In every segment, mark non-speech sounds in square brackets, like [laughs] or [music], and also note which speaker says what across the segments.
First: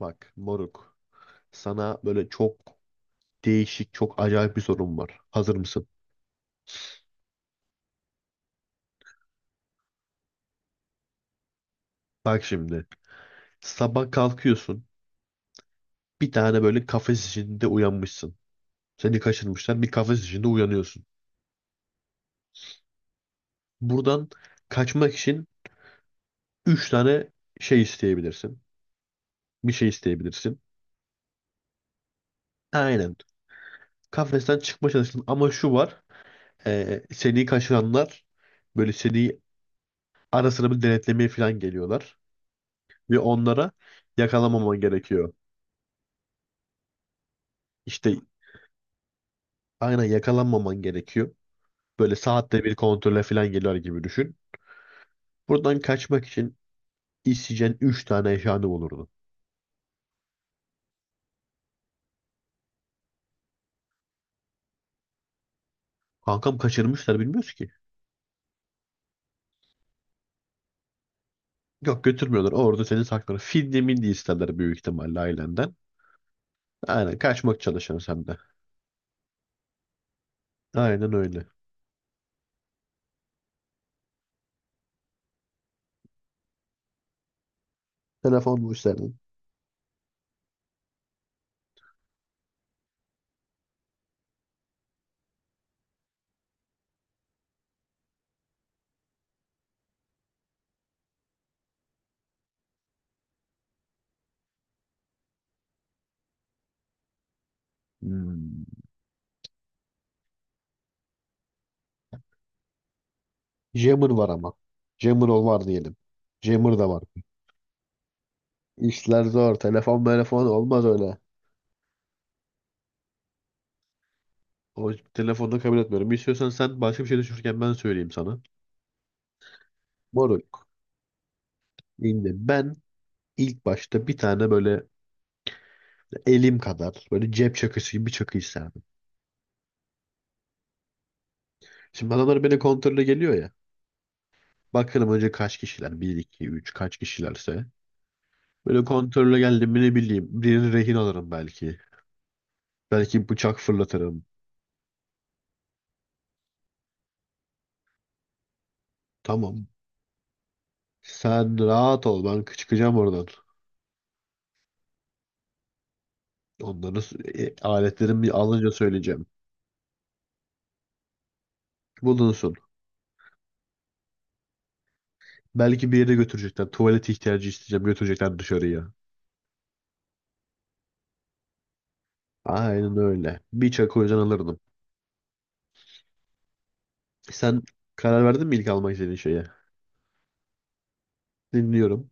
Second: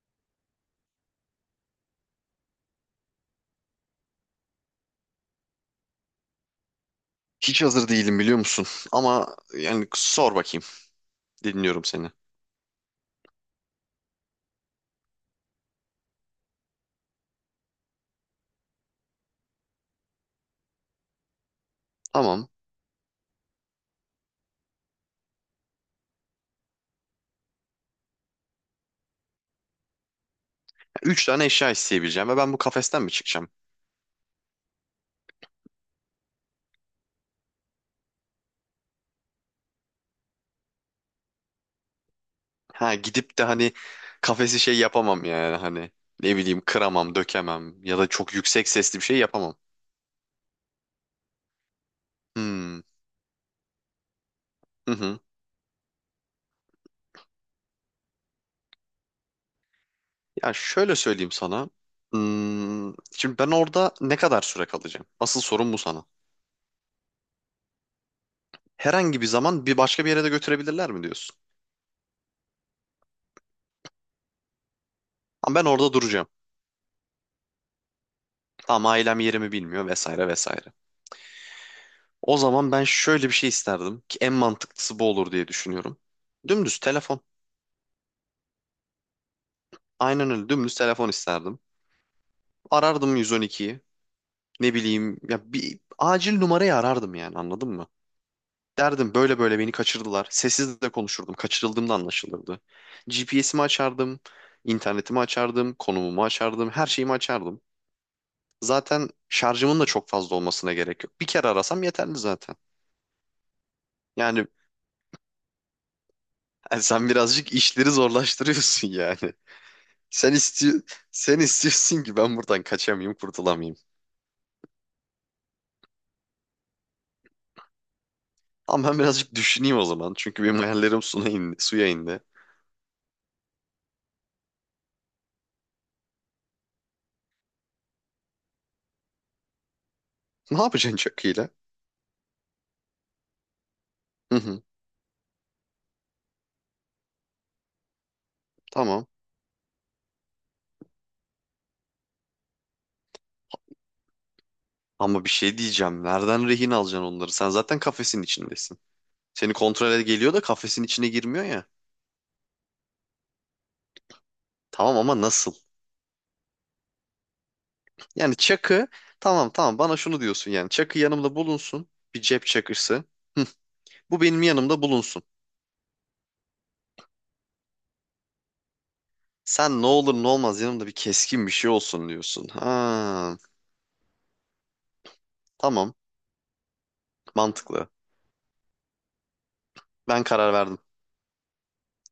Speaker 1: Bak moruk. Sana böyle çok değişik, çok acayip bir sorum var. Hazır mısın?
Speaker 2: Hiç hazır değilim biliyor musun? Ama yani sor bakayım. Dinliyorum seni.
Speaker 1: Bak şimdi. Sabah kalkıyorsun. Bir tane böyle kafes içinde uyanmışsın. Seni kaçırmışlar. Bir kafes içinde uyanıyorsun.
Speaker 2: Tamam.
Speaker 1: Buradan kaçmak için 3 tane şey isteyebilirsin. Bir şey isteyebilirsin.
Speaker 2: Üç tane eşya isteyebileceğim ve ben bu kafesten mi
Speaker 1: Aynen.
Speaker 2: çıkacağım?
Speaker 1: Kafesten çıkma çalıştın ama şu var. Seni kaçıranlar böyle seni ara sıra bir denetlemeye falan geliyorlar.
Speaker 2: Ha
Speaker 1: Ve
Speaker 2: gidip de
Speaker 1: onlara
Speaker 2: hani kafesi şey
Speaker 1: yakalamaman
Speaker 2: yapamam
Speaker 1: gerekiyor.
Speaker 2: yani hani ne bileyim kıramam, dökemem ya da
Speaker 1: İşte,
Speaker 2: çok yüksek sesli bir şey yapamam.
Speaker 1: aynen, yakalanmaman gerekiyor. Böyle saatte bir
Speaker 2: Hmm.
Speaker 1: kontrole falan geliyor gibi düşün.
Speaker 2: Hı hı.
Speaker 1: Buradan kaçmak için isteyeceğin 3 tane eşyanı olurdu.
Speaker 2: Ya şöyle söyleyeyim sana. Şimdi ben orada ne kadar süre kalacağım? Asıl sorun bu sana.
Speaker 1: Kankam kaçırmışlar bilmiyoruz ki.
Speaker 2: Herhangi bir zaman bir başka bir yere de götürebilirler mi diyorsun?
Speaker 1: Yok götürmüyorlar. Orada seni saklar. Fidye milli isterler büyük ihtimalle
Speaker 2: Ama ben
Speaker 1: ailenden.
Speaker 2: orada duracağım.
Speaker 1: Aynen kaçmak çalışıyorsun sen de.
Speaker 2: Ama ailem yerimi bilmiyor vesaire vesaire.
Speaker 1: Aynen öyle.
Speaker 2: O zaman ben şöyle bir şey isterdim ki en mantıklısı bu olur diye düşünüyorum. Dümdüz telefon.
Speaker 1: Telefon mu isterdin?
Speaker 2: Aynen öyle dümdüz telefon isterdim. Arardım 112'yi. Ne bileyim ya bir acil numarayı arardım yani anladın mı? Derdim böyle böyle beni kaçırdılar. Sessiz de konuşurdum. Kaçırıldığımda anlaşılırdı. GPS'imi açardım. İnternetimi açardım. Konumumu açardım. Her şeyimi açardım.
Speaker 1: Hmm.
Speaker 2: Zaten şarjımın da çok fazla olmasına gerek yok. Bir kere arasam yeterli zaten.
Speaker 1: Jammer var
Speaker 2: Yani
Speaker 1: ama. Jammer ol var diyelim. Jammer
Speaker 2: yani
Speaker 1: da var.
Speaker 2: sen birazcık işleri zorlaştırıyorsun
Speaker 1: İşler
Speaker 2: yani.
Speaker 1: zor. Telefon
Speaker 2: [laughs] Sen
Speaker 1: telefon
Speaker 2: istiyor,
Speaker 1: olmaz öyle.
Speaker 2: sen istiyorsun ki ben buradan kaçamayayım, kurtulamayayım.
Speaker 1: O telefonu kabul etmiyorum. İstiyorsan sen başka bir şey düşünürken ben söyleyeyim sana.
Speaker 2: Ama ben birazcık düşüneyim o zaman. Çünkü benim
Speaker 1: Moruk.
Speaker 2: hayallerim suya indi. Suya indi.
Speaker 1: Şimdi ben ilk başta bir tane böyle elim kadar böyle cep çakısı gibi bir çakı isterdim.
Speaker 2: Ne yapacaksın çakıyla?
Speaker 1: Şimdi adamlar beni kontrole geliyor ya.
Speaker 2: Hı hı,
Speaker 1: Bakalım önce kaç kişiler? Bir 2 3 kaç kişilerse. Böyle
Speaker 2: tamam.
Speaker 1: kontrole geldim mi ne bileyim. Birini rehin alırım belki. Belki bıçak fırlatırım.
Speaker 2: Ama bir şey diyeceğim. Nereden rehin alacaksın onları? Sen zaten kafesin içindesin. Seni
Speaker 1: Tamam.
Speaker 2: kontrole geliyor da kafesin içine girmiyor
Speaker 1: Sen
Speaker 2: ya.
Speaker 1: rahat ol ben çıkacağım oradan.
Speaker 2: Tamam ama nasıl?
Speaker 1: Onları aletlerimi
Speaker 2: Yani
Speaker 1: alınca
Speaker 2: çakı
Speaker 1: söyleyeceğim.
Speaker 2: tamam tamam bana şunu diyorsun yani. Çakı yanımda bulunsun. Bir cep
Speaker 1: Bulunsun.
Speaker 2: çakısı. Bu benim yanımda bulunsun.
Speaker 1: Belki bir yere götürecekler. Tuvalet ihtiyacı isteyeceğim götürecekler dışarıya.
Speaker 2: Sen ne olur ne olmaz yanımda bir keskin bir şey olsun diyorsun.
Speaker 1: Aynen
Speaker 2: Ha,
Speaker 1: öyle. Bir çakı o yüzden alırdım.
Speaker 2: tamam,
Speaker 1: Sen
Speaker 2: mantıklı.
Speaker 1: karar verdin mi ilk almak istediğin şeye?
Speaker 2: Ben karar verdim.
Speaker 1: Dinliyorum.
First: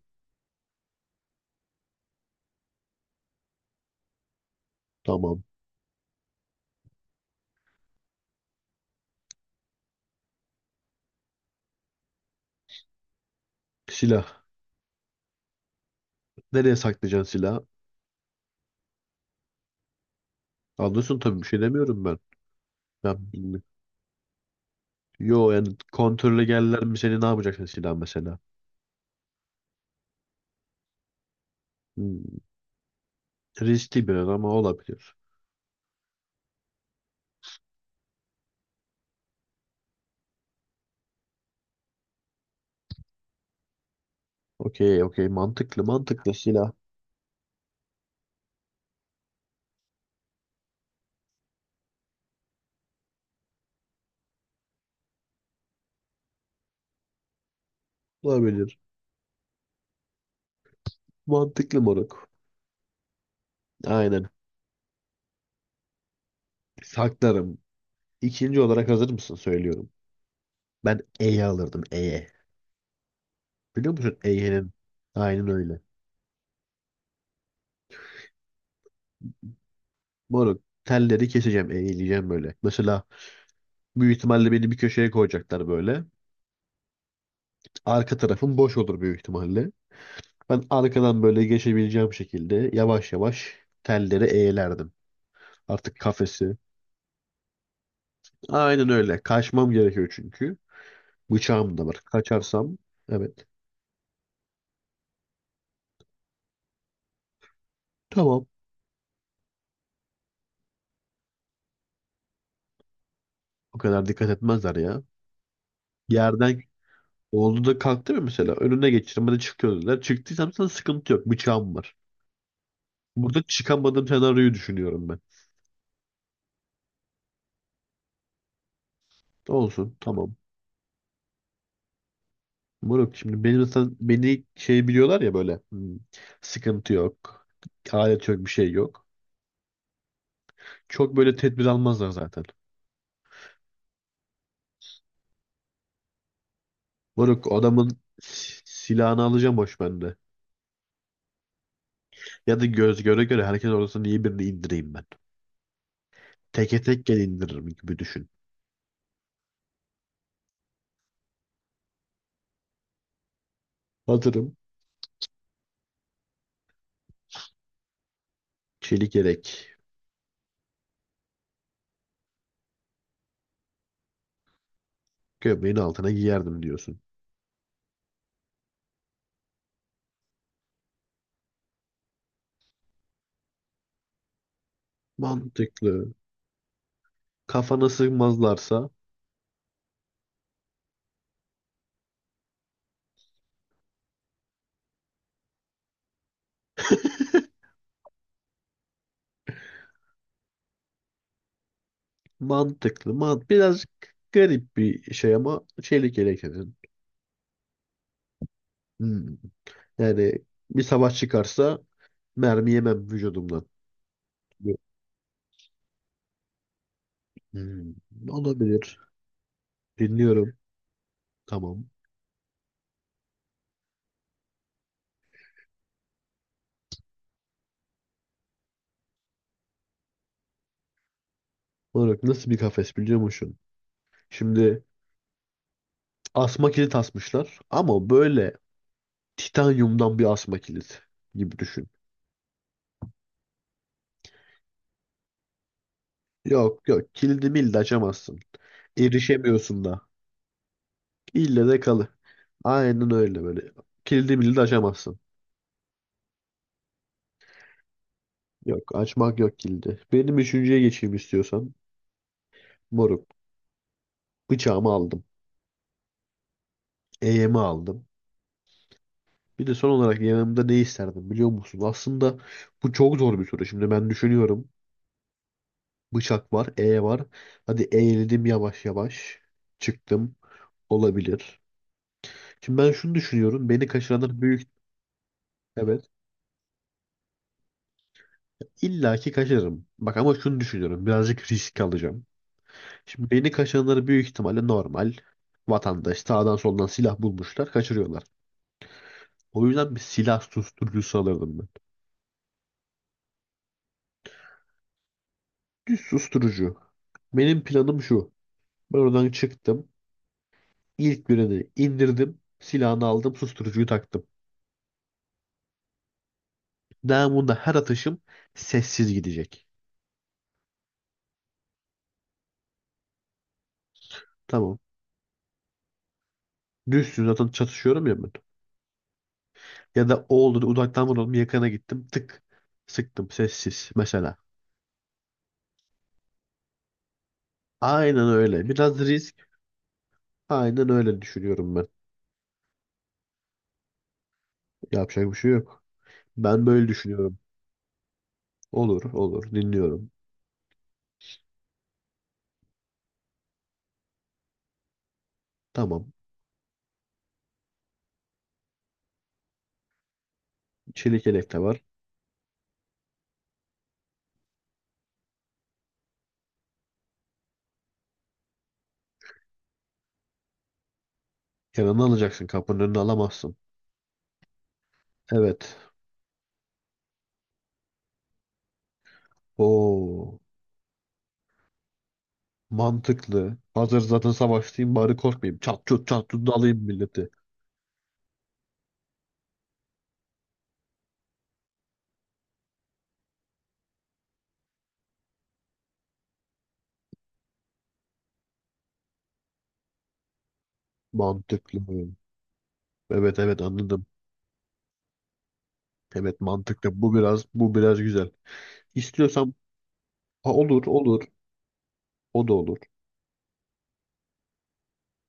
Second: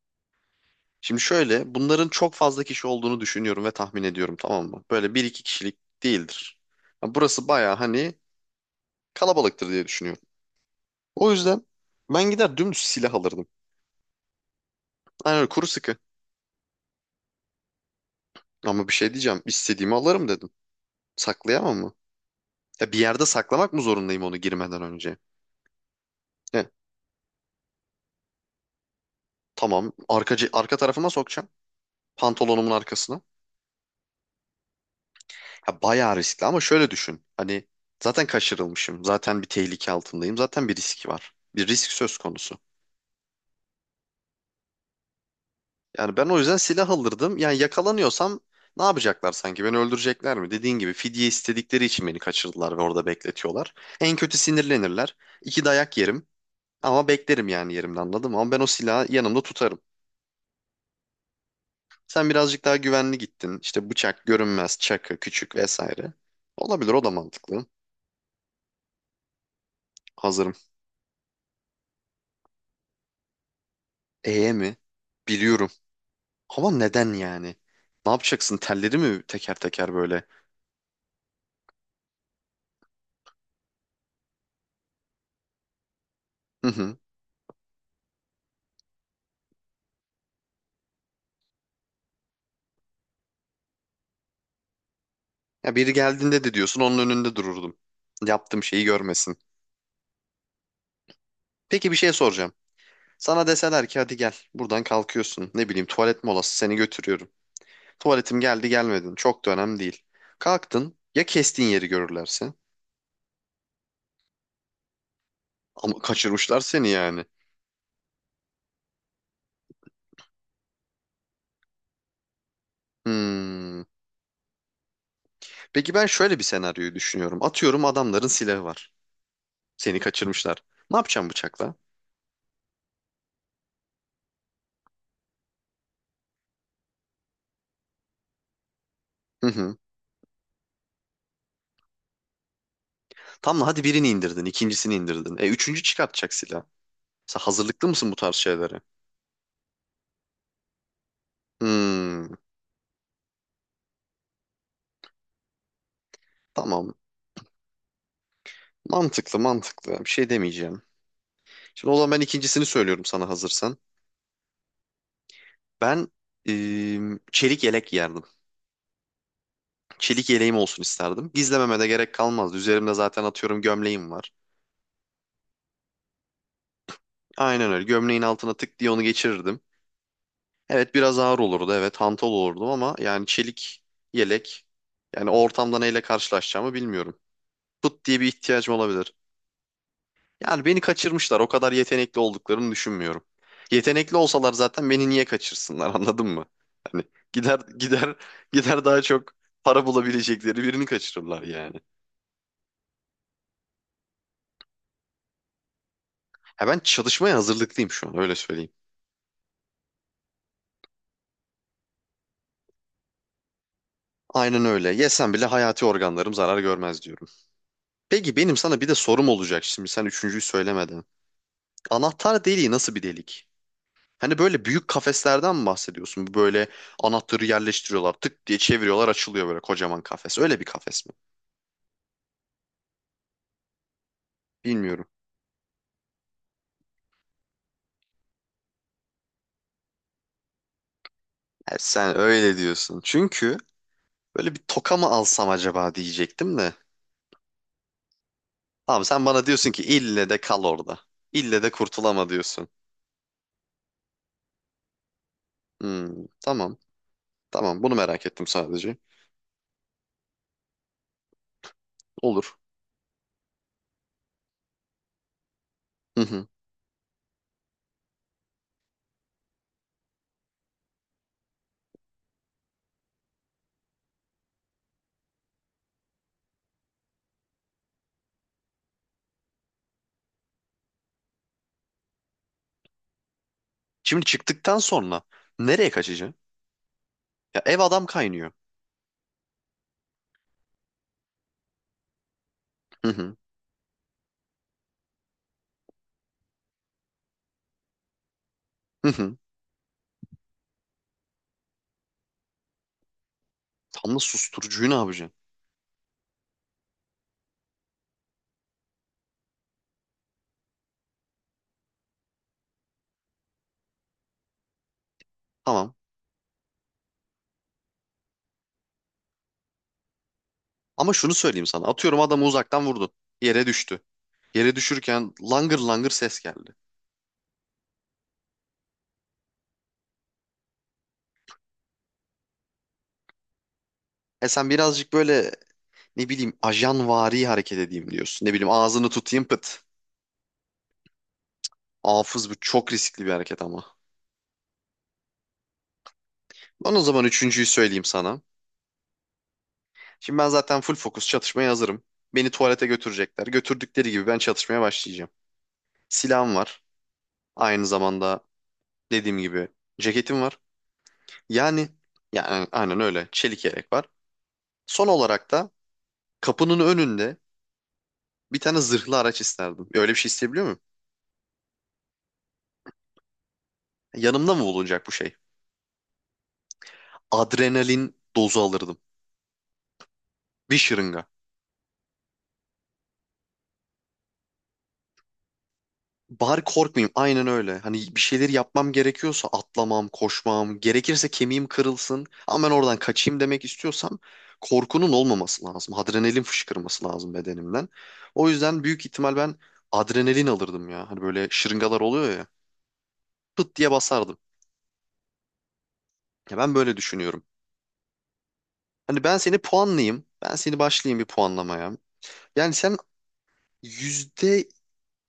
Speaker 2: Şimdi şöyle, bunların çok fazla kişi olduğunu düşünüyorum ve tahmin ediyorum, tamam mı? Böyle bir
Speaker 1: Tamam.
Speaker 2: iki kişilik değildir. Ya burası baya hani kalabalıktır diye düşünüyorum. O yüzden ben gider dümdüz silah alırdım.
Speaker 1: Silah.
Speaker 2: Aynen öyle, kuru sıkı.
Speaker 1: Nereye saklayacaksın silahı?
Speaker 2: Ama bir şey diyeceğim, istediğimi alırım dedim.
Speaker 1: Anlıyorsun tabii bir şey
Speaker 2: Saklayamam mı?
Speaker 1: demiyorum ben.
Speaker 2: Ya bir yerde
Speaker 1: Ben bilmiyorum.
Speaker 2: saklamak mı zorundayım onu girmeden önce?
Speaker 1: Yo yani kontrole
Speaker 2: He,
Speaker 1: geldiler mi seni ne yapacaksın silah mesela?
Speaker 2: tamam, arka tarafıma sokacağım.
Speaker 1: Hmm.
Speaker 2: Pantolonumun arkasına.
Speaker 1: Riskli biraz ama olabilir.
Speaker 2: Ya bayağı riskli ama şöyle düşün. Hani zaten kaçırılmışım, zaten bir tehlike altındayım, zaten bir risk var. Bir risk söz konusu.
Speaker 1: Okey okey, mantıklı
Speaker 2: Yani ben
Speaker 1: mantıklı
Speaker 2: o yüzden
Speaker 1: silah.
Speaker 2: silah alırdım. Yani yakalanıyorsam ne yapacaklar sanki? Beni öldürecekler mi? Dediğin gibi fidye istedikleri için beni kaçırdılar ve orada bekletiyorlar. En kötü sinirlenirler. İki dayak yerim. Ama beklerim yani yerimde, anladın. Ama ben o
Speaker 1: Olabilir.
Speaker 2: silahı yanımda tutarım.
Speaker 1: Mantıklı moruk.
Speaker 2: Sen birazcık daha güvenli gittin. İşte bıçak,
Speaker 1: Aynen.
Speaker 2: görünmez, çakı, küçük vesaire. Olabilir, o da
Speaker 1: Saklarım.
Speaker 2: mantıklı.
Speaker 1: İkinci olarak hazır mısın söylüyorum.
Speaker 2: Hazırım.
Speaker 1: Ben E'ye alırdım, E'ye. Biliyor musun E'nin?
Speaker 2: Mi?
Speaker 1: Aynen
Speaker 2: Biliyorum.
Speaker 1: öyle.
Speaker 2: Ama neden yani? Ne yapacaksın? Telleri mi teker teker böyle?
Speaker 1: Moruk telleri keseceğim, eğileceğim böyle. Mesela büyük ihtimalle beni bir köşeye koyacaklar böyle.
Speaker 2: [laughs]
Speaker 1: Arka tarafım boş olur büyük ihtimalle. Ben arkadan böyle geçebileceğim şekilde yavaş yavaş telleri eğlerdim.
Speaker 2: Ya biri
Speaker 1: Artık
Speaker 2: geldiğinde de
Speaker 1: kafesi.
Speaker 2: diyorsun onun önünde dururdum. Yaptığım şeyi
Speaker 1: Aynen öyle.
Speaker 2: görmesin.
Speaker 1: Kaçmam gerekiyor çünkü. Bıçağım da
Speaker 2: Peki
Speaker 1: var.
Speaker 2: bir şey soracağım.
Speaker 1: Kaçarsam evet.
Speaker 2: Sana deseler ki hadi gel, buradan kalkıyorsun. Ne bileyim tuvalet molası, seni götürüyorum. Tuvaletim
Speaker 1: Tamam.
Speaker 2: geldi gelmedin çok da önemli değil. Kalktın ya, kestiğin yeri görürlerse?
Speaker 1: O kadar dikkat etmezler ya.
Speaker 2: Ama kaçırmışlar
Speaker 1: Yerden
Speaker 2: seni yani.
Speaker 1: oldu da kalktı mı mesela? Önüne geçirim. Hadi çık dediler. Çıktıysam sana sıkıntı yok. Bıçağım var. Burada
Speaker 2: Hmm.
Speaker 1: çıkamadığım senaryoyu düşünüyorum ben.
Speaker 2: Peki ben şöyle bir senaryoyu düşünüyorum. Atıyorum adamların silahı var.
Speaker 1: Olsun.
Speaker 2: Seni
Speaker 1: Tamam.
Speaker 2: kaçırmışlar. Ne yapacağım bıçakla?
Speaker 1: Moruk şimdi beni mesela beni biliyorlar ya böyle, hmm, sıkıntı yok. Alet yok bir şey yok.
Speaker 2: Hı hı.
Speaker 1: Çok böyle tedbir almazlar zaten.
Speaker 2: Tamam, hadi birini indirdin, ikincisini indirdin. E üçüncü çıkartacak silah. Sen
Speaker 1: Moruk o
Speaker 2: hazırlıklı
Speaker 1: adamın
Speaker 2: mısın bu tarz şeylere?
Speaker 1: silahını alacağım boş bende.
Speaker 2: Hmm.
Speaker 1: Ya da göz göre göre herkes orasını iyi birini indireyim ben. Teke
Speaker 2: Tamam.
Speaker 1: tek gel indiririm gibi düşün.
Speaker 2: Mantıklı, mantıklı. Bir şey demeyeceğim. Şimdi o zaman ben ikincisini söylüyorum sana, hazırsan.
Speaker 1: Hazırım.
Speaker 2: Ben Çelik yelek giyerdim.
Speaker 1: Çelik yelek.
Speaker 2: Çelik yeleğim olsun isterdim. Gizlememe de gerek kalmazdı. Üzerimde zaten atıyorum gömleğim var.
Speaker 1: Gömleğin altına giyerdim diyorsun.
Speaker 2: Aynen öyle. Gömleğin altına tık diye onu geçirirdim. Evet biraz ağır olurdu. Evet hantal olurdum ama yani çelik yelek. Yani o ortamda neyle
Speaker 1: Mantıklı.
Speaker 2: karşılaşacağımı bilmiyorum.
Speaker 1: Kafana
Speaker 2: Pıt diye bir ihtiyacım
Speaker 1: sıkmazlarsa
Speaker 2: olabilir. Yani beni kaçırmışlar. O kadar yetenekli olduklarını düşünmüyorum. Yetenekli olsalar zaten beni niye kaçırsınlar [laughs] anladın mı? Hani
Speaker 1: [laughs]
Speaker 2: gider gider gider daha çok para bulabilecekleri birini kaçırırlar yani.
Speaker 1: mantıklı. Man birazcık garip bir şey ama çelik yelek
Speaker 2: Ha
Speaker 1: dedin.
Speaker 2: ben çalışmaya hazırlıklıyım şu an, öyle söyleyeyim.
Speaker 1: Hmm. Yani bir savaş çıkarsa mermi yemem vücudumdan.
Speaker 2: Aynen öyle. Yesem bile hayati organlarım zarar görmez diyorum.
Speaker 1: Hmm,
Speaker 2: Peki benim sana bir de
Speaker 1: olabilir.
Speaker 2: sorum olacak şimdi, sen üçüncüyü
Speaker 1: Dinliyorum.
Speaker 2: söylemeden.
Speaker 1: Tamam.
Speaker 2: Anahtar deliği nasıl bir delik? Hani böyle büyük kafeslerden mi bahsediyorsun? Bu böyle anahtarı yerleştiriyorlar, tık diye çeviriyorlar, açılıyor böyle kocaman kafes. Öyle bir kafes mi?
Speaker 1: Olarak nasıl bir kafes biliyor musun? Şimdi
Speaker 2: Bilmiyorum.
Speaker 1: asma kilit asmışlar ama böyle titanyumdan bir asma kilit gibi
Speaker 2: Ha,
Speaker 1: düşün.
Speaker 2: sen öyle diyorsun. Çünkü böyle bir toka mı alsam acaba diyecektim de.
Speaker 1: Yok yok kilidi mildi açamazsın.
Speaker 2: Tamam, sen bana diyorsun ki
Speaker 1: Erişemiyorsun da.
Speaker 2: ille de kal orada. İlle
Speaker 1: İlle
Speaker 2: de
Speaker 1: de kalı.
Speaker 2: kurtulama diyorsun.
Speaker 1: Aynen öyle böyle. Kilidi mildi açamazsın.
Speaker 2: Hmm, tamam. Tamam, bunu merak ettim
Speaker 1: Yok
Speaker 2: sadece.
Speaker 1: açmak yok kilidi. Benim üçüncüye geçeyim istiyorsan.
Speaker 2: Olur.
Speaker 1: Moruk. Bıçağımı aldım.
Speaker 2: Hı hı.
Speaker 1: Eğimi aldım. Bir de son olarak yanımda ne isterdim biliyor musun? Aslında bu çok zor bir soru. Şimdi ben düşünüyorum. Bıçak var, E var. Hadi eğildim yavaş yavaş. Çıktım. Olabilir. Şimdi ben şunu düşünüyorum. Beni
Speaker 2: Şimdi
Speaker 1: kaçıranlar büyük.
Speaker 2: çıktıktan sonra nereye
Speaker 1: Evet.
Speaker 2: kaçacaksın? Ya ev adam kaynıyor.
Speaker 1: illaki ki kaçırırım. Bak ama şunu düşünüyorum. Birazcık risk alacağım.
Speaker 2: Hı
Speaker 1: Şimdi
Speaker 2: hı.
Speaker 1: beni kaçıranları büyük ihtimalle normal vatandaş sağdan soldan silah bulmuşlar. Kaçırıyorlar.
Speaker 2: Hı hı.
Speaker 1: O yüzden bir silah susturucusu alırdım ben.
Speaker 2: Tam da susturucuyu ne yapacaksın?
Speaker 1: Bir susturucu. Benim planım şu. Ben oradan çıktım. İlk birini indirdim. Silahını aldım. Susturucuyu taktım.
Speaker 2: Tamam.
Speaker 1: Namunda her atışım sessiz gidecek.
Speaker 2: Ama şunu söyleyeyim sana. Atıyorum adamı uzaktan vurdun. Yere düştü. Yere
Speaker 1: Tamam.
Speaker 2: düşürken langır langır ses geldi.
Speaker 1: Düşsün zaten çatışıyorum ya ben. Ya da o oldu da uzaktan vurdum yakana gittim. Tık. Sıktım sessiz mesela.
Speaker 2: E sen birazcık böyle ne bileyim ajanvari hareket edeyim
Speaker 1: Aynen
Speaker 2: diyorsun. Ne
Speaker 1: öyle.
Speaker 2: bileyim
Speaker 1: Biraz
Speaker 2: ağzını tutayım,
Speaker 1: risk.
Speaker 2: pıt.
Speaker 1: Aynen öyle düşünüyorum ben.
Speaker 2: Hafız, bu çok riskli bir hareket ama.
Speaker 1: Yapacak bir şey yok. Ben böyle
Speaker 2: Ben o zaman
Speaker 1: düşünüyorum.
Speaker 2: üçüncüyü söyleyeyim sana.
Speaker 1: Olur olur dinliyorum.
Speaker 2: Şimdi ben zaten full fokus çatışmaya hazırım. Beni tuvalete götürecekler. Götürdükleri gibi ben çatışmaya başlayacağım.
Speaker 1: Tamam.
Speaker 2: Silahım var. Aynı zamanda dediğim gibi ceketim var.
Speaker 1: Çelik yelek de var.
Speaker 2: Yani yani aynen öyle. Çelik yelek var. Son olarak da kapının önünde bir tane zırhlı araç isterdim. Öyle bir şey isteyebiliyor muyum?
Speaker 1: Yanına alacaksın kapının önüne alamazsın.
Speaker 2: Yanımda mı bulunacak bu şey?
Speaker 1: Evet.
Speaker 2: Adrenalin dozu alırdım.
Speaker 1: Oo.
Speaker 2: Bir şırınga.
Speaker 1: Mantıklı. Hazır zaten savaştayım bari korkmayayım. Çat çut çat çut
Speaker 2: Bari
Speaker 1: dalayım
Speaker 2: korkmayayım.
Speaker 1: milleti.
Speaker 2: Aynen öyle. Hani bir şeyleri yapmam gerekiyorsa, atlamam, koşmam, gerekirse kemiğim kırılsın ama ben oradan kaçayım demek istiyorsam, korkunun olmaması lazım. Adrenalin fışkırması lazım bedenimden. O yüzden büyük ihtimal ben adrenalin alırdım ya. Hani böyle
Speaker 1: Mantıklı.
Speaker 2: şırıngalar oluyor ya.
Speaker 1: Evet evet
Speaker 2: Pıt diye
Speaker 1: anladım.
Speaker 2: basardım.
Speaker 1: Evet
Speaker 2: Ya ben böyle
Speaker 1: mantıklı. Bu
Speaker 2: düşünüyorum.
Speaker 1: biraz bu biraz güzel.
Speaker 2: Hani ben
Speaker 1: İstiyorsam,
Speaker 2: seni puanlayayım.
Speaker 1: ha,
Speaker 2: Ben seni
Speaker 1: olur
Speaker 2: başlayayım
Speaker 1: olur.
Speaker 2: bir puanlamaya.
Speaker 1: O da
Speaker 2: Yani
Speaker 1: olur.
Speaker 2: sen yüzde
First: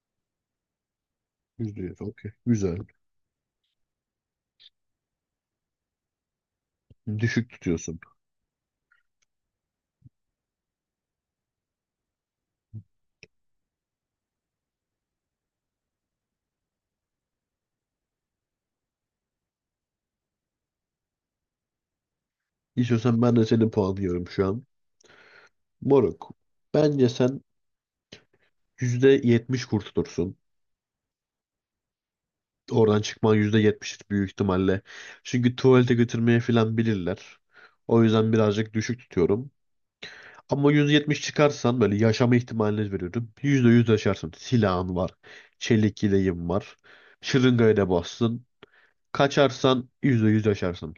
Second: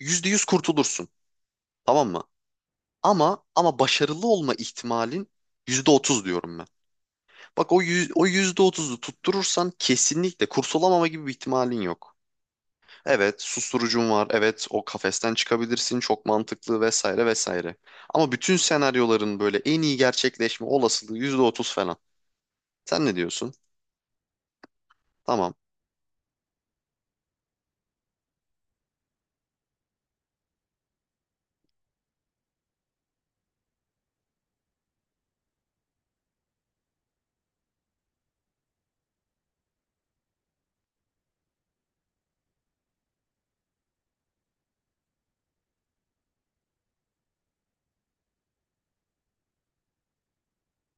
Speaker 2: yüzde yüz kurtulursun.
Speaker 1: Yüzde yüz.
Speaker 2: Tamam mı?
Speaker 1: Okey. Güzel.
Speaker 2: Ama başarılı olma ihtimalin %30 diyorum ben.
Speaker 1: Düşük
Speaker 2: Bak o
Speaker 1: tutuyorsun.
Speaker 2: yüz, o %30'u tutturursan kesinlikle kurtulamama gibi bir ihtimalin yok. Evet, susturucun var. Evet, o kafesten çıkabilirsin. Çok mantıklı vesaire vesaire. Ama bütün senaryoların böyle en iyi gerçekleşme olasılığı %30 falan. Sen ne
Speaker 1: İstiyorsan ben de
Speaker 2: diyorsun?
Speaker 1: senin puanlıyorum şu an.
Speaker 2: Tamam.
Speaker 1: Moruk. Bence sen %70 kurtulursun. Oradan çıkman %70 büyük ihtimalle. Çünkü tuvalete götürmeye falan bilirler. O yüzden birazcık düşük tutuyorum. Ama %70 çıkarsan böyle yaşama ihtimalini veriyorum. %100 yaşarsın. Silahın var. Çelik yeleğin var. Şırıngaya da bassın. Kaçarsan %100 yaşarsın.